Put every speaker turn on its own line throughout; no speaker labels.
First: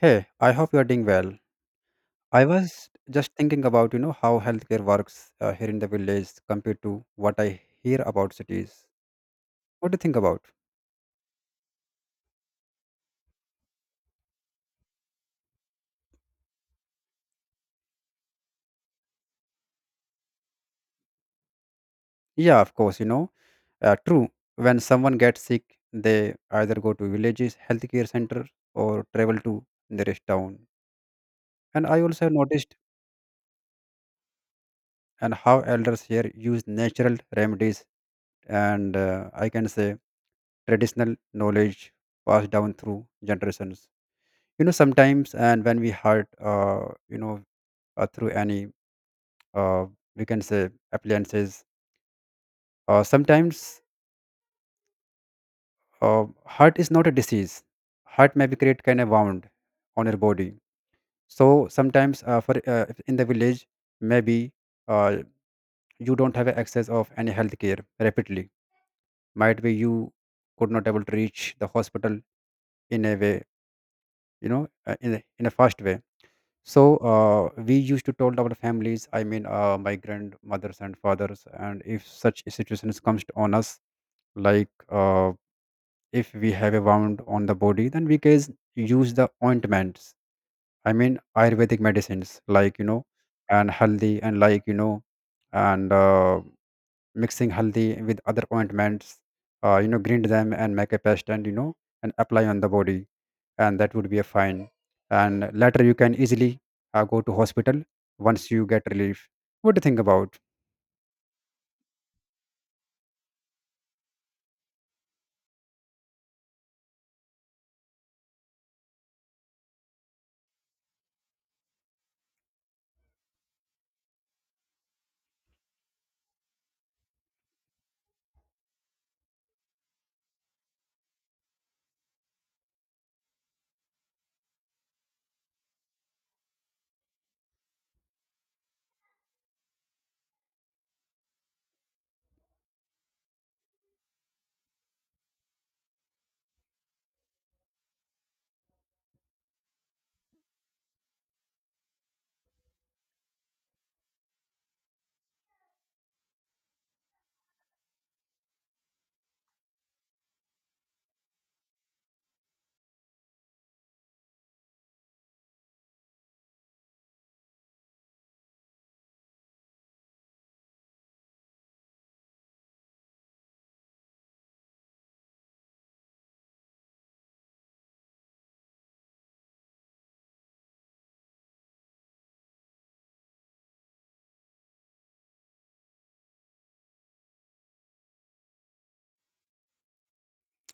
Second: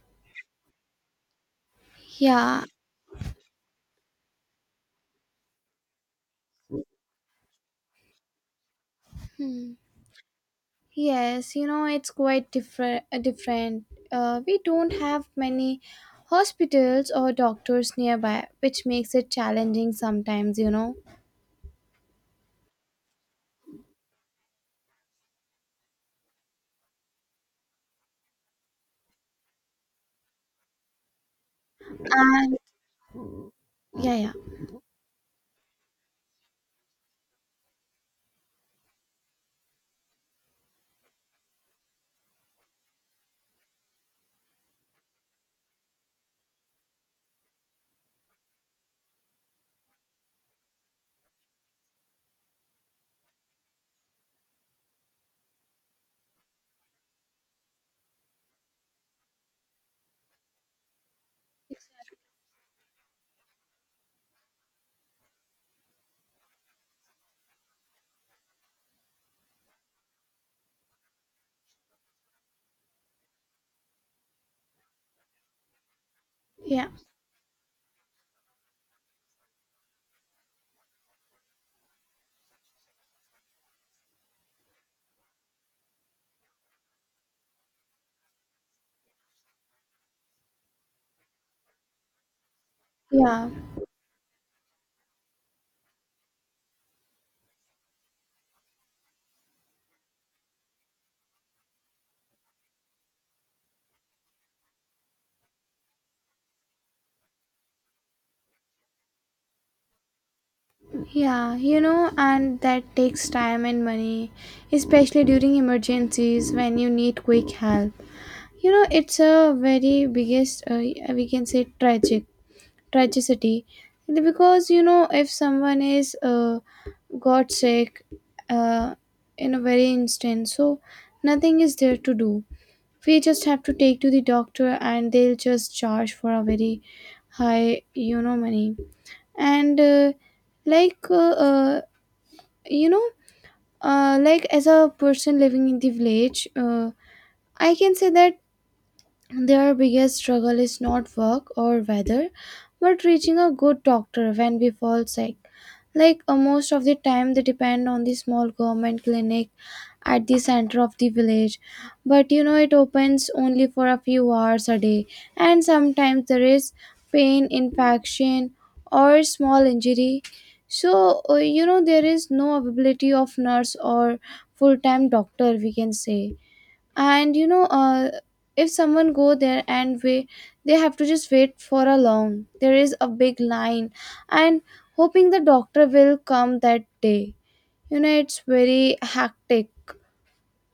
Hey, I hope you are doing well. I
Yeah.
was just thinking about, how healthcare works here in the village compared to what I hear about cities.
Hmm.
What do you think about?
Yes, it's quite different. We don't have many hospitals or doctors nearby, which makes it challenging sometimes.
Yeah, of course, true. When someone gets sick, they either go to villages healthcare center or travel to nearest town. And I also have
And
noticed
yeah, yeah.
and how elders here use natural remedies and I can say traditional knowledge passed down through generations. Sometimes and when we hurt you know through any uh, we can say appliances. Sometimes heart is not a disease, heart may be create kind of wound on your body. So sometimes for if in the village, maybe uh, you don't have access of any health care rapidly, might be you could not able to reach the hospital in a way in a fast way. So
Yeah.
we used to told our families, I mean my grandmothers and fathers, and if such situations comes on us, like uh, if we have a wound on the body, then we can use the ointments, I mean ayurvedic medicines, like you know,
Yeah.
and haldi and like you know and mixing haldi with other ointments, you know, grind them and make a paste and you know, and apply on the body, and that would be a fine, and later you can easily go to hospital once you get relief. What do you think about?
Yeah, and that takes time and money, especially during emergencies when you need quick help. It's a very biggest we can say tragic Tragedy, because if someone is got sick uh, in a very instant, so nothing is there to do. We just have to take to the doctor, and they'll just charge for a very high money. And like you know like as a person living in the village, I can say that their biggest struggle is not work or weather, but reaching a good doctor when we fall sick. Like most of the time, they depend on the small government clinic at the center of the village. But it opens only for a few hours a day, and sometimes there is pain, infection, or small injury. So, there is no availability of nurse or full time doctor, we can say. And if someone go there and wait, they have to just wait for a long, there is a big line, and hoping the doctor will come that day. It's very hectic.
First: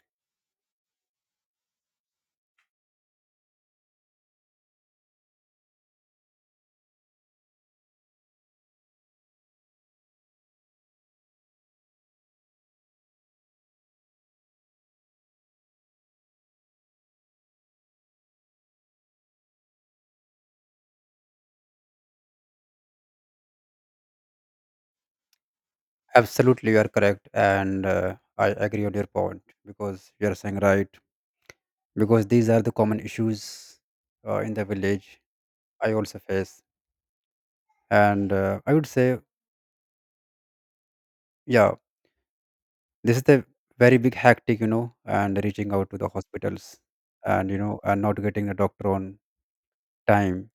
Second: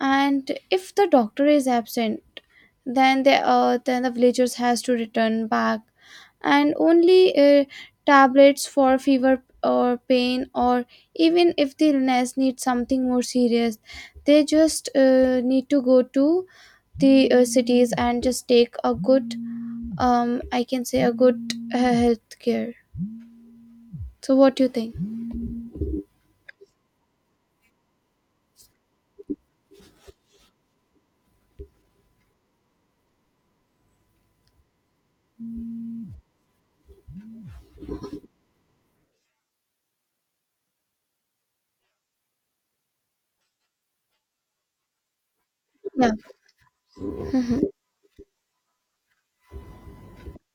And if the doctor is absent, then the villagers has to return back, and only tablets for fever or pain, or even if the illness needs something more serious, they just need to go to the cities and just take a good I can say a good health care. So what do you think?
Absolutely, you are correct, and I agree on your point because you are saying right, because these are the common issues in the village I also face. And I would say, yeah, this is the very big hectic, you know, and reaching out to the
Yeah.
hospitals and you
Mm-hmm.
know, and not getting a doctor on time,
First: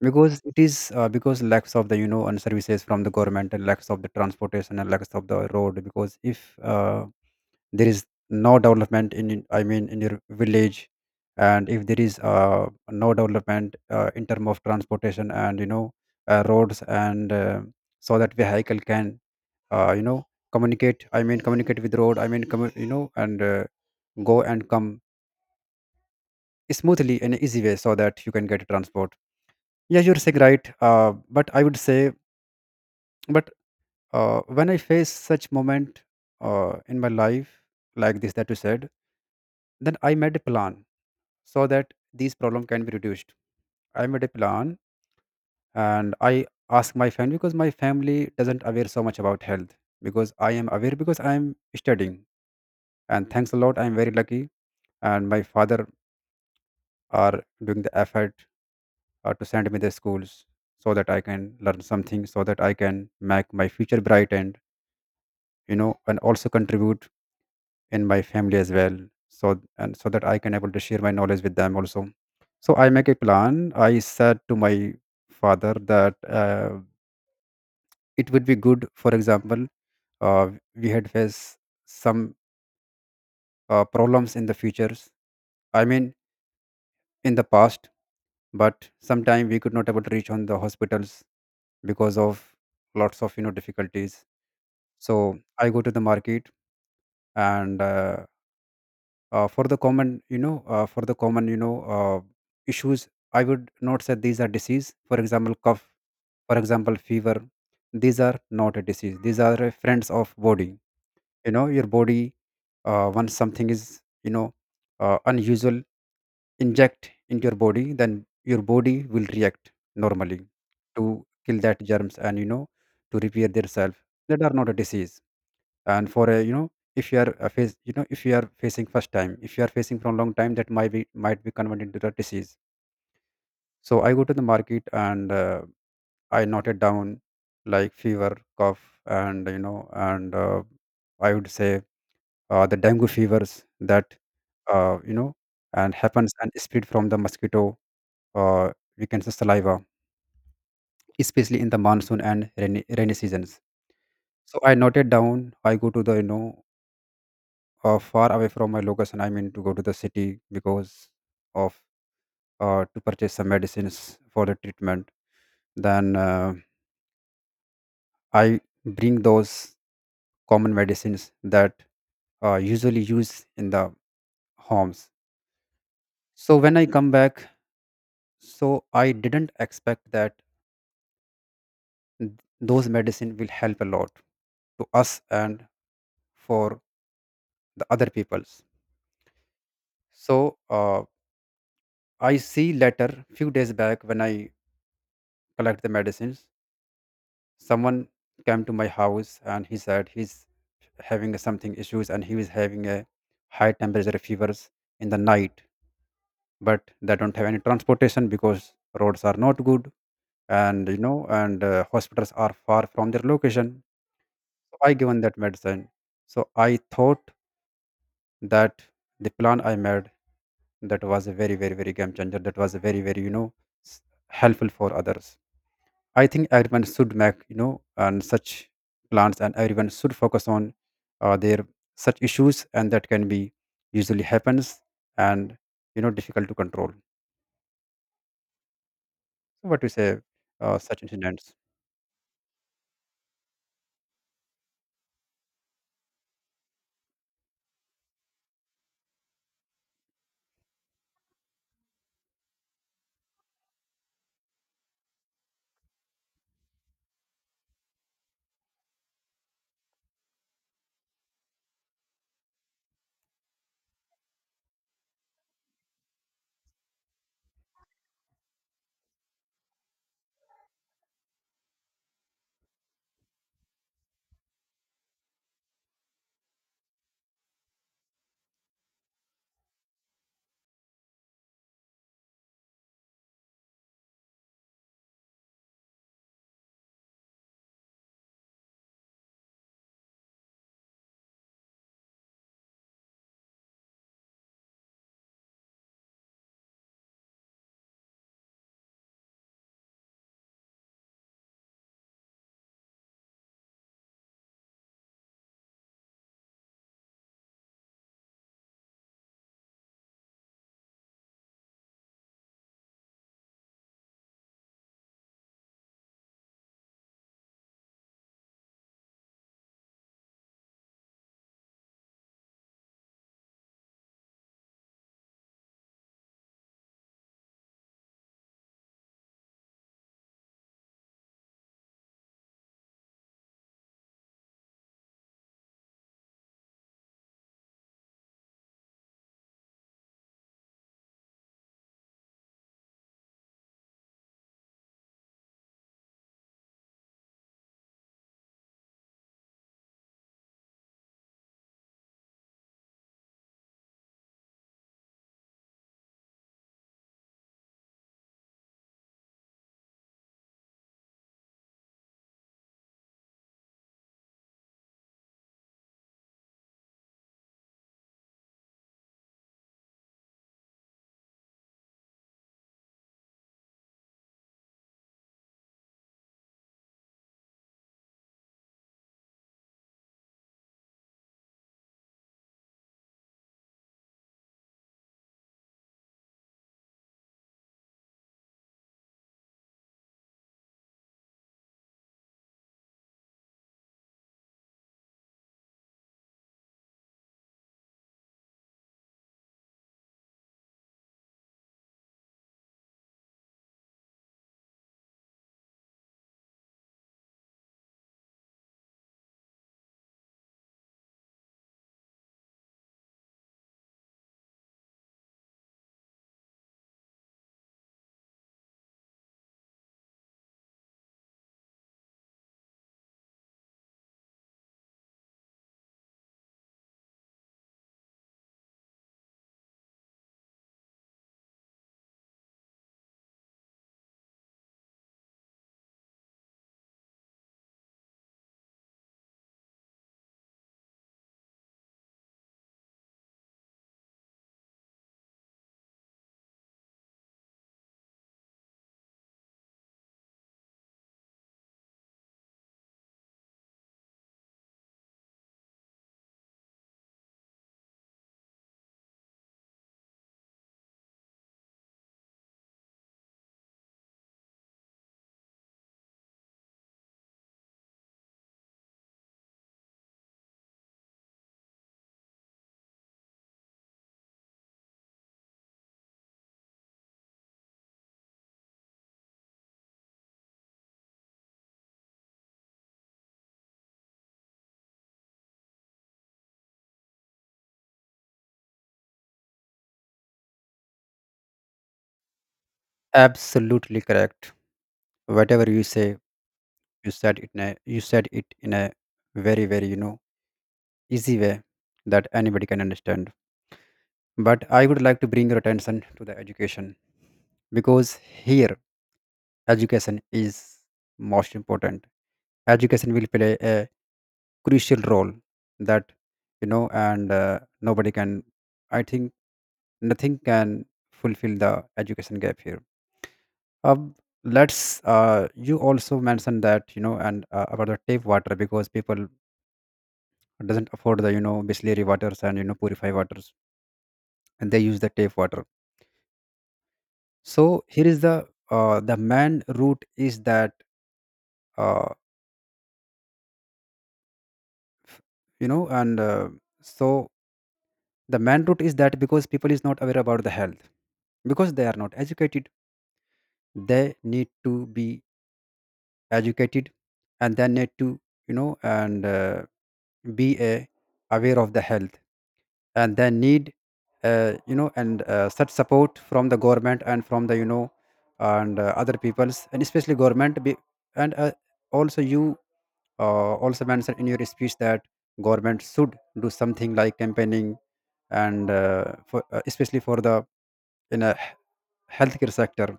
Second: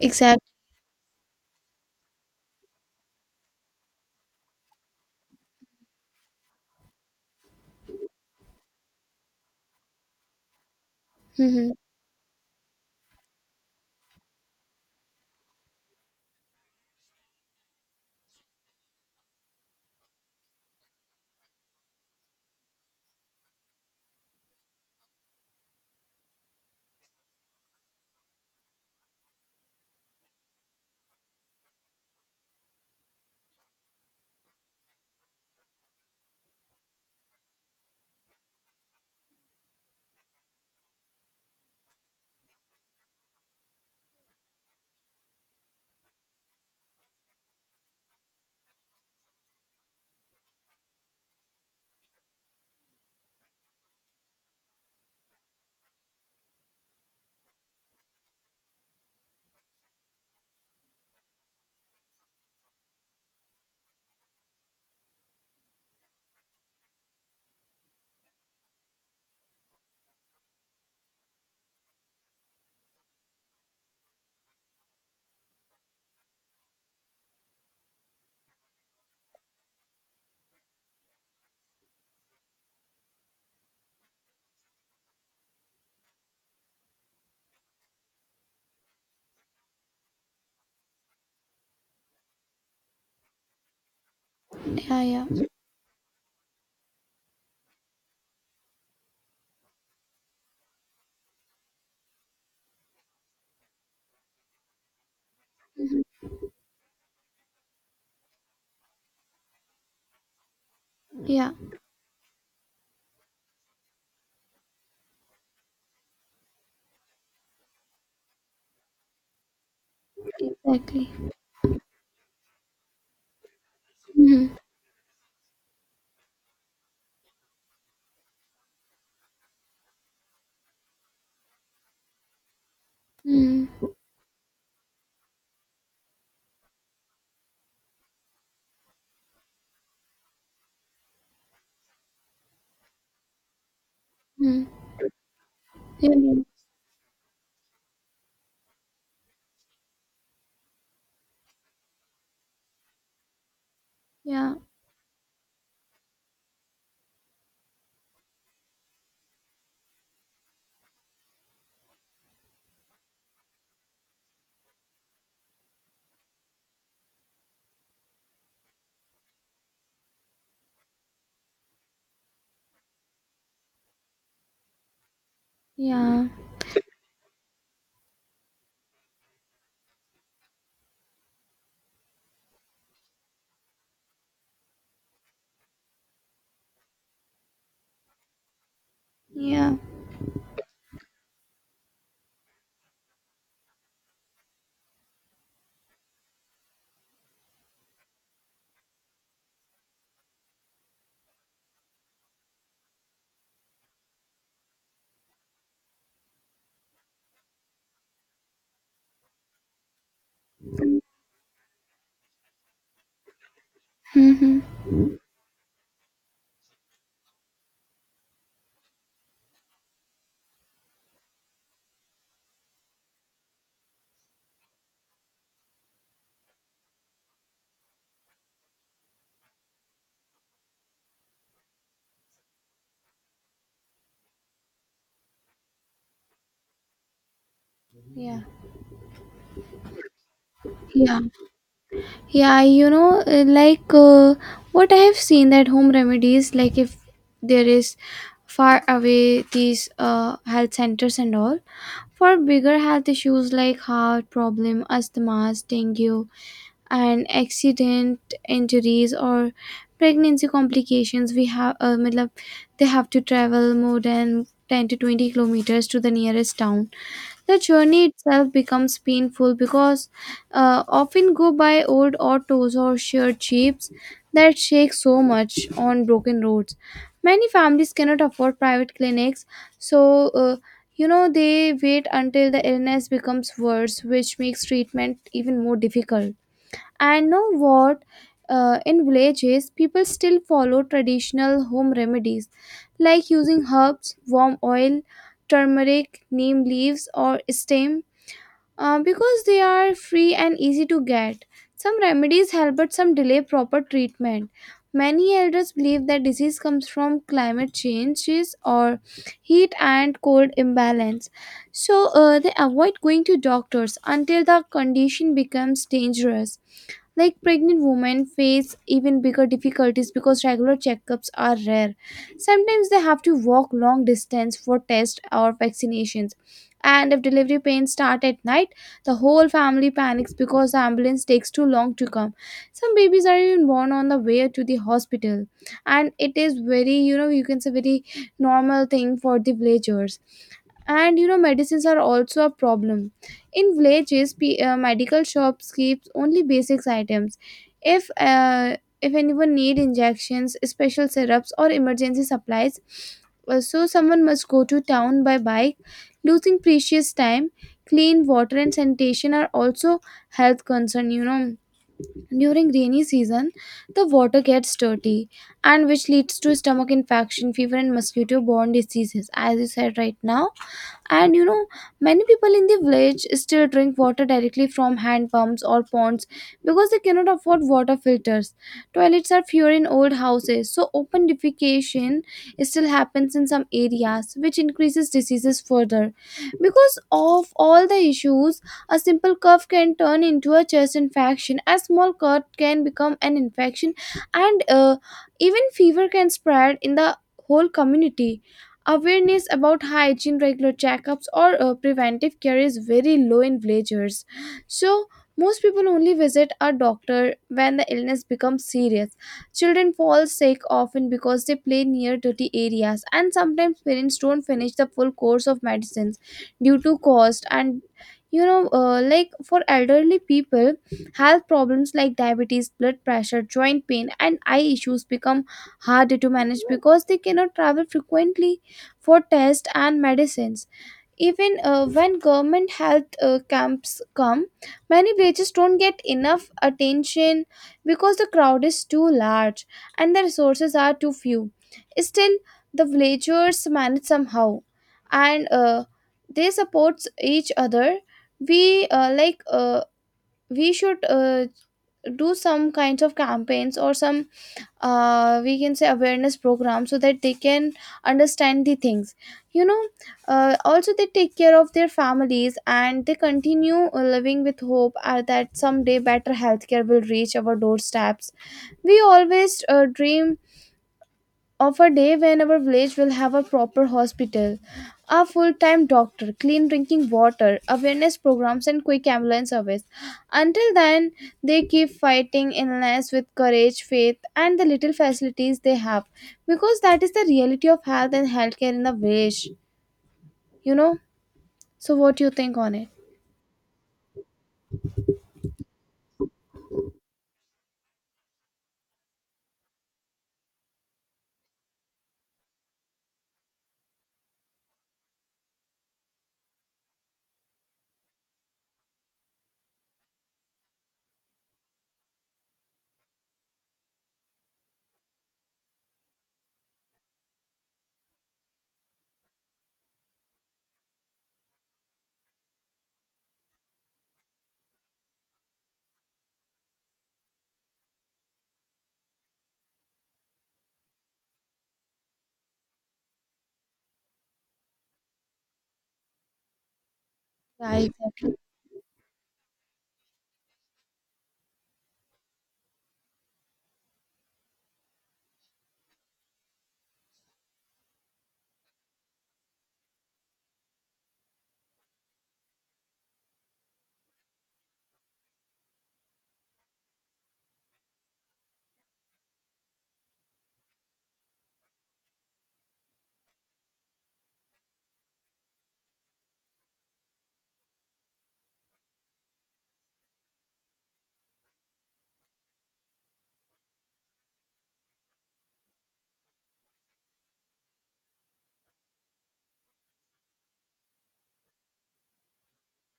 Exactly.
because it is because lacks of the, you know, and services from the government, and lacks of the transportation, and lacks of the road. Because if there is no development in I mean in your village, and
Mm-hmm.
if there is no development in term of transportation and you know, roads and so that vehicle can you know, communicate, I mean communicate with road, I mean you know, and go and come smoothly in an easy way, so that you can get transport. Yeah, you're saying right, but I would say, but when I face such moment in my life, like this that you said, then I made a plan so that these problem can be reduced. I made a plan, and I ask my family, because my family doesn't aware so much about health. Because I am aware, because I am studying, and thanks a lot, I am very lucky. And my father are doing the effort to send me the schools, so that I can learn something, so that I can make my future bright, and you know, and also contribute in my family as well. So and so that I can able to share my knowledge with them also. So I make a plan, I said to my father that uh, it would be good. For example, uh, we had faced some problems in the futures, I mean in the past, but sometime we could not able to reach on the hospitals because of lots of you know difficulties.
Yeah, yeah,
So I go to the market and for the common for the common you know, issues. I would not say these are disease, for example cough, for example fever. These are not a disease, these are friends of body.
yeah.
You know your body, once something is, you know, unusual inject into your body, then your body will react normally to
Exactly.
kill that germs, and you know, to repair their self. That are
Mm-hmm.
not a disease. And for a, you know, if you are face you know if you are facing first time, if you are facing from long time, that might be, might be converted into the disease.
Mm-hmm.
So I go to the market and I noted down like fever, cough, and you know, and I would say the dengue fevers that
Mm-hmm.
you know, and
Yeah,
happens and spread from the mosquito, uh, we can say saliva, especially in the monsoon and rainy seasons.
yeah,
So I noted down, I go to the you know, far away from my location. I mean to go to the city because of to purchase some medicines for the treatment. Then I bring those common medicines that usually use in the homes.
yeah, yeah.
So when I come back, so I didn't expect that th- those medicine will help a lot to us and for the other peoples.
Yeah.
So I see later few days back, when I collect the medicines, someone came to my house and he said he's having something issues, and he was having a high temperature fevers in the night, but they don't have any transportation because roads are not good, and you know, and hospitals are far from their location.
Mm-hmm.
So I given that medicine. So I thought that the plan I made, that was a very very very game changer, that was a very very you know, s- helpful for others. I think everyone should make, you know, and such plans, and everyone should focus on their such issues, and that can be usually happens, and you know, difficult to control.
Yeah,
So what you say, such
yeah,
incidents?
yeah. Like what I have seen, that home remedies, like if there is far away these health centers and all. For bigger health issues like heart problem, asthma, dengue, and accident injuries or pregnancy complications, we have matlab, they have to travel more than 10 to 20 kilometers to the nearest town. The journey itself becomes painful because often go by old autos or shared jeeps that shake so much on broken roads. Many families cannot afford private clinics, so they wait until the illness becomes worse, which makes treatment even more difficult. And know what? In villages, people still follow traditional home remedies like using herbs, warm oil, turmeric, neem leaves, or stem because they are free and easy to get. Some remedies help, but some delay proper treatment. Many elders believe that disease comes from climate changes or heat and cold imbalance, so they avoid going to doctors until the condition becomes dangerous. Like pregnant women face even bigger difficulties because regular checkups are rare. Sometimes they have to walk long distance for tests or vaccinations. And if delivery pains start at night, the whole family panics because the ambulance takes too long to come. Some babies are even born on the way to the hospital. And it is very, you can say very normal thing for the villagers. And medicines are also a problem in villages, medical shops keeps only basics items. If anyone need injections, special syrups or emergency supplies, so someone must go to town by bike, losing precious time. Clean water and sanitation are also health concern. During rainy season, the water gets dirty, and which leads to stomach infection, fever and mosquito borne diseases, as you said right now. And many people in the village still drink water directly from hand pumps or ponds because they cannot afford water filters. Toilets are fewer in old houses, so open defecation still happens in some areas, which increases diseases further. Because of all the issues, a simple cough can turn into a chest infection, a small cut can become an infection, and even fever can spread in the whole community. Awareness about hygiene, regular checkups, or preventive care is very low in villagers. So, most people only visit a doctor when the illness becomes serious. Children fall sick often because they play near dirty areas, and sometimes parents don't finish the full course of medicines due to cost. And like for elderly people, health problems like diabetes, blood pressure, joint pain and eye issues become harder to manage because they cannot travel frequently for tests and medicines. Even when government health camps come, many villages don't get enough attention because the crowd is too large and the resources are too few. Still, the villagers manage somehow, and they support each other. We like we should do some kinds of campaigns or some we can say awareness program so that they can understand the things. you know Also, they take care of their families and they continue living with hope that someday better healthcare will reach our doorsteps. We always dream of a day when our village will have a proper hospital, a full time doctor, clean drinking water, awareness programs, and quick ambulance service. Until then, they keep fighting illness with courage, faith, and the little facilities they have, because that is the reality of health and healthcare in the village, you know. So, what do you think on it?
Absolutely correct. Whatever you say, you said it in a very very you know, easy way, that anybody can understand. But I would like to bring your attention to the education, because here education is most important. Education will play a crucial role, that you know, and nobody can, I think nothing can fulfill the education gap here. um, let's you also mentioned that you know, and about the tap water, because people doesn't afford the you know distillery waters and you know purify waters, and they use the tap water.
Yeah,
So here is
exactly.
the main route is that uh, f- you know and so the main route is that because people is not aware about the health, because they are not educated. They need to be educated, and they need to, you know, and be aware of the health, and they need you know, and such support from the government and from the you know, and other peoples, and especially government be, and also you also mentioned in your speech that government should do something like campaigning, and especially for the in a healthcare sector.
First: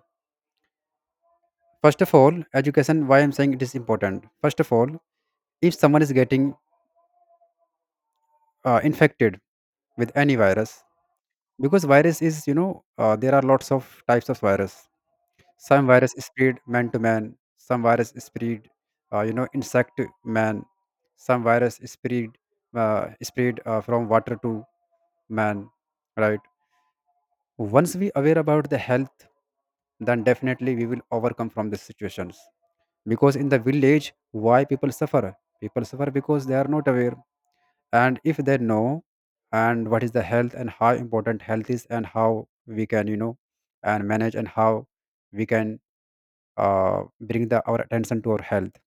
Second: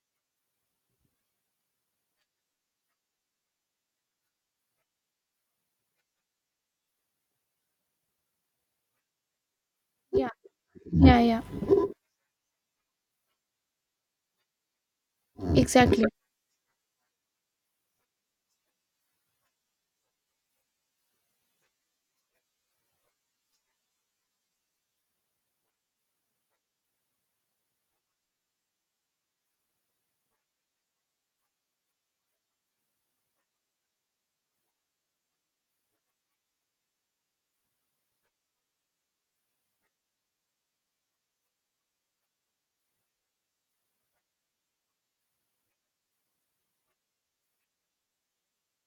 First of all, education, why I'm saying it is important. First of all, if someone is getting infected with
Yeah,
any virus,
yeah, yeah,
because virus is, you know, there are lots of types of virus. Some
exactly.
virus spread man to man, some virus spread, you know, insect to man, some virus spread, from water to man, right? Once we aware about the health, then definitely we will overcome from these situations. Because in the village why people suffer, people suffer because they are not aware. And if they know and what is the health and how important health is, and how we can you know, and manage, and how we can bring the our attention to our health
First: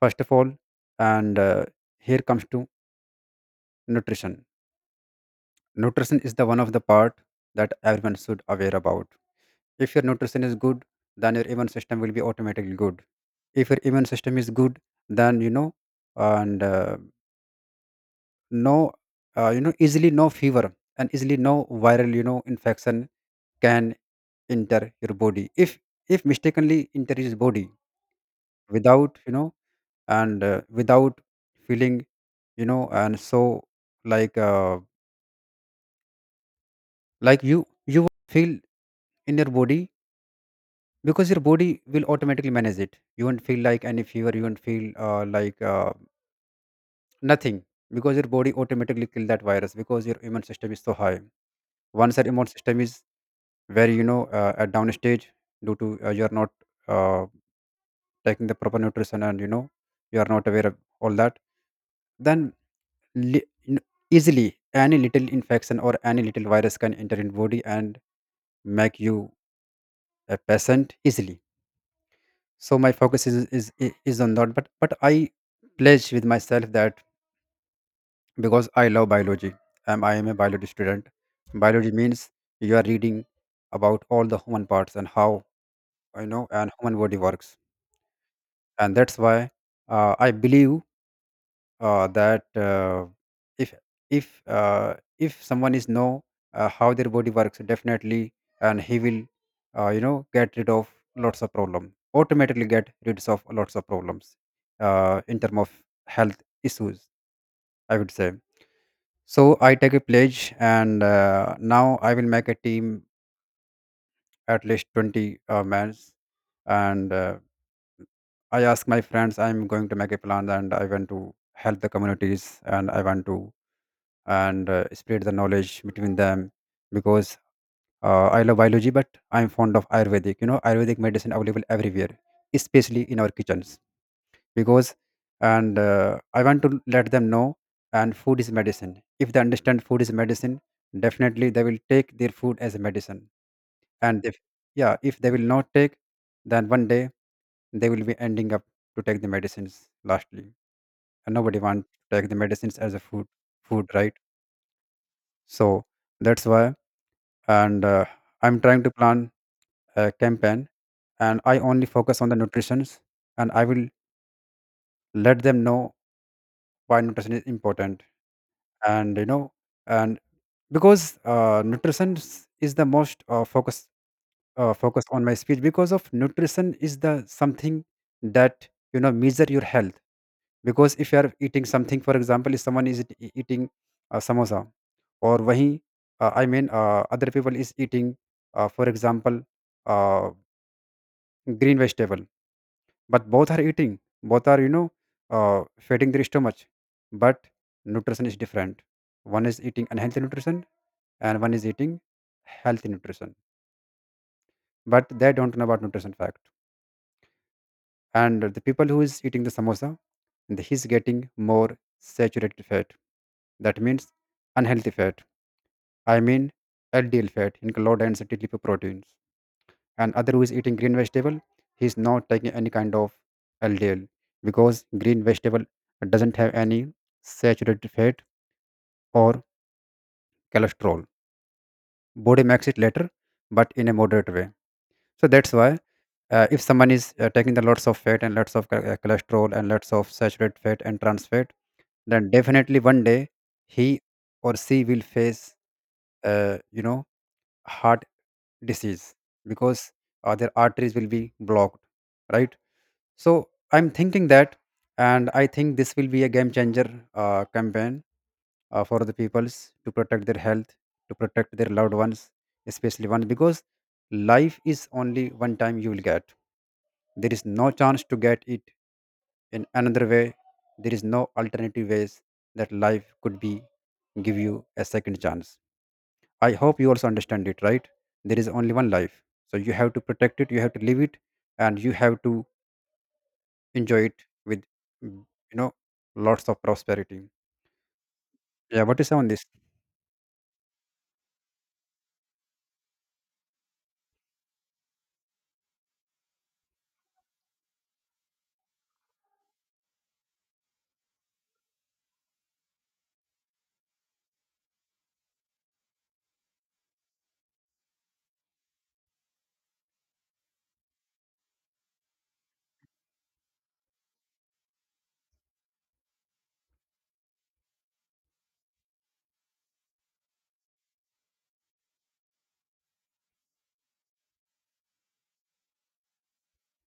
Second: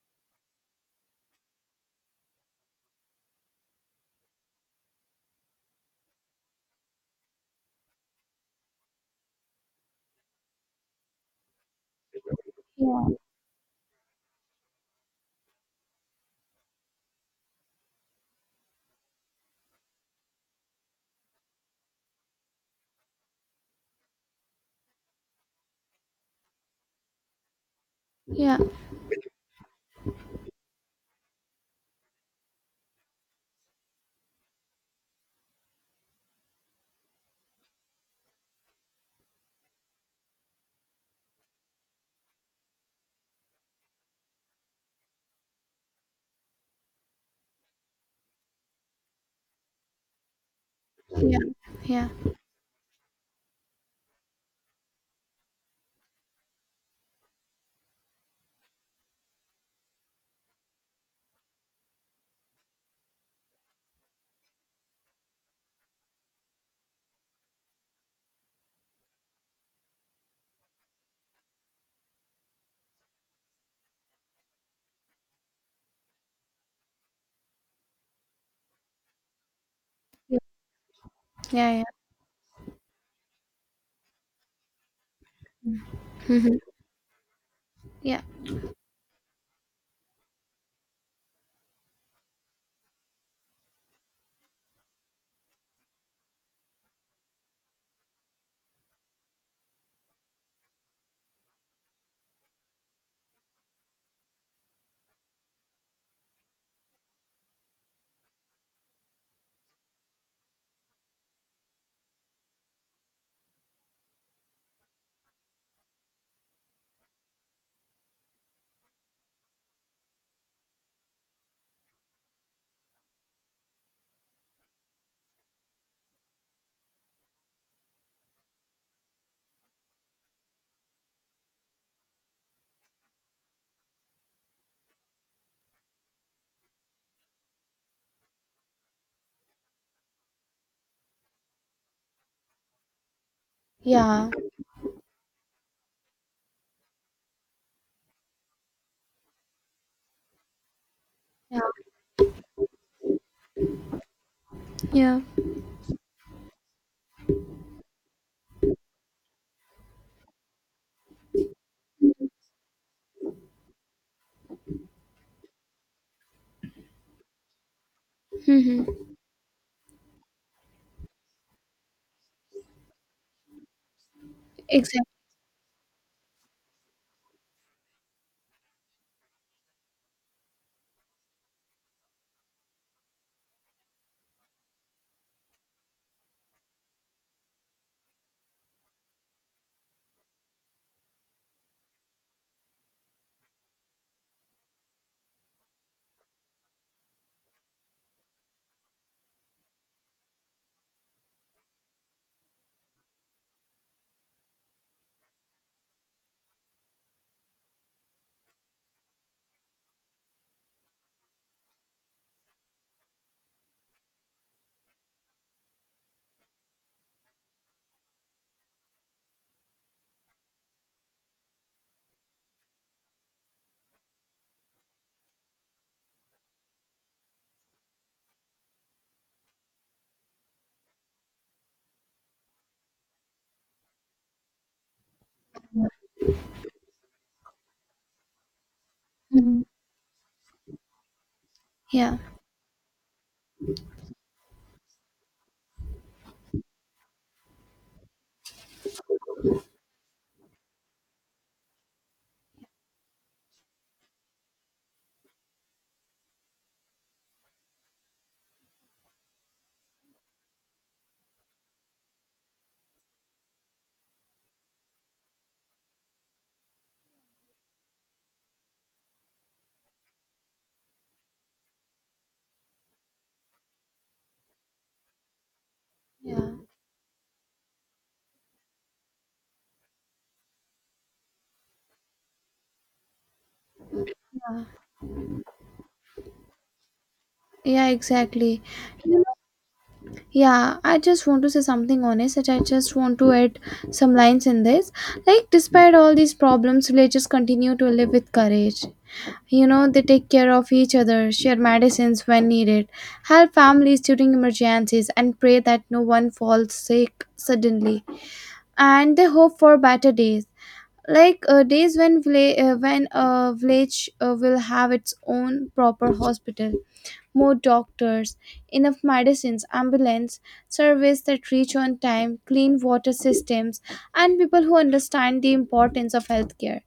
first of all. And here comes to nutrition. Nutrition is the one of the part that everyone should aware about. If your nutrition is good, then your immune system will be automatically good.
Yeah,
If your immune system is good, then you know, and no you know, easily no fever, and easily no viral you know infection can enter your body. If mistakenly enter his body
yeah,
without you know, and without feeling, you know, and so like uh, like you won't feel in your body, because your body will automatically manage it. You won't feel like any fever, you won't feel nothing, because your body automatically kill that virus, because your immune system is so high.
yeah, yeah,
Once your immune system is where you know at downstage, due to you are not uh, taking the proper nutrition and you know, you are not aware of all that, then li- n- easily any little infection or any little virus can enter in body and make you a patient easily. So my focus is on that. But I pledge with myself that because I love biology. I am a
yeah,
biology student.
yeah, yeah.
Biology means you are reading about all the human parts and how you know,
Mhm.
and human body works
Yeah,
And that's why I believe that if if uh, if someone is know how their body works definitely, and he will get rid of lots of problem automatically, get rid of lots of problems in term of health issues, I would say. So I take a pledge and now I will make a team, at least 20 men. And I ask my friends, I'm going to make a plan and I want to help the communities and I want to and spread the knowledge between them. Because I love biology, but I'm fond of Ayurvedic. Ayurvedic medicine available everywhere, especially in our kitchens. Because and I want to let them know and food is medicine. If they understand food is medicine, definitely they will take their food as a medicine. And
yeah,
if, yeah, if they will not take, then one day they will be ending up to take the medicines lastly, and nobody
yeah,
want to take the medicines as a food food, right?
yeah.
So that's why. And I'm trying to plan a campaign, and I only focus on the nutritions, and I will let them know why nutrition is important.
Mhm.
And you know and because nutrition is the most focus
Exactly.
on my speech, because of nutrition is the something that, you know, measure your health. Because if you are eating something, for example, if someone is eating samosa or wahi, I mean other people is eating, for example, uh, green vegetable, but both are eating, both are, you know, feeding their stomach. But nutrition is different. One is eating unhealthy nutrition and one is eating healthy nutrition, but they don't know about nutrition fact. And the people who is eating the samosa, and he's getting more saturated fat, that means unhealthy fat, I mean LDL fat in low density lipoproteins. And other who is eating green vegetable, he's not taking any kind of LDL, because green vegetable doesn't have any saturated fat or cholesterol. Body makes it later, but in a moderate way. So that's why if someone is taking the lots of fat and lots of cholesterol
Mhm.
and lots of saturated fat and trans fat,
Yeah.
then definitely one day he or she will face uh, you know heart disease, because their arteries will be blocked, right? So I'm thinking that, and I think this will be a game changer campaign for the peoples to protect their health, to protect their loved ones. Especially one, because life is only one time you will get. There is no chance to get it in another way. There is no alternative ways that life could be give you a second chance.
Yeah.
I hope you also understand it, right? There is only one life. So you have to protect it, you have to live it, and you have to enjoy it with mm, you know lots of prosperity.
Yeah, exactly.
Yeah, what is
You know,
on this?
yeah, I just want to say something honest that I just want to add some lines in this. Like, despite all these problems, villagers continue to live with courage. They take care of each other, share medicines when needed, help families during emergencies, and pray that no one falls sick suddenly. And they hope for better days. Like days when a village will have its own proper hospital, more doctors, enough medicines, ambulance service that reach on time, clean water systems, and people who understand the importance of healthcare.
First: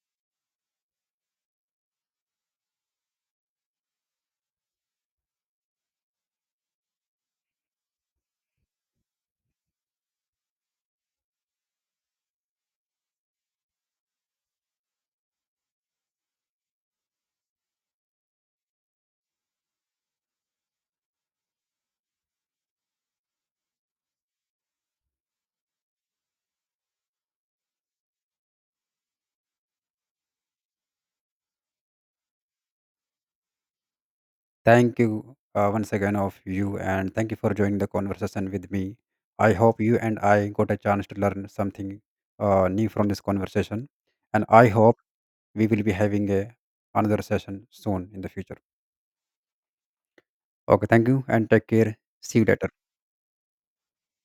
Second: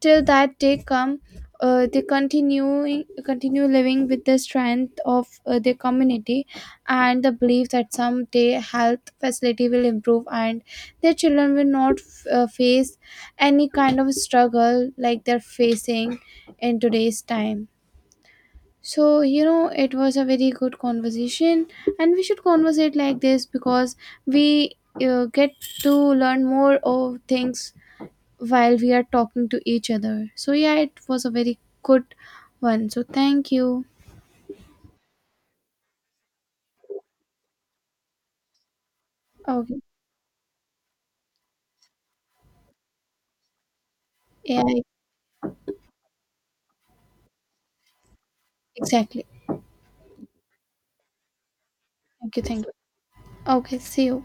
Till that day come, they continue living with the strength of their community and the belief that someday health facility will improve and their children will not face any kind of struggle like they're facing in today's time. So, it was a very good conversation, and we should conversate like this because we get to learn more of things while we are talking to each other. So, yeah, it was a very good one. So, thank you.
Thank you once again of you, and thank you for joining the conversation with me. I hope
Okay.
you and I got a chance to learn something new from this conversation. And
Yeah,
I hope we will be having a another session soon in the future.
exactly.
Okay, thank you and take care.
Thank
See
you.
you
Thank
later.
you. Okay. See you.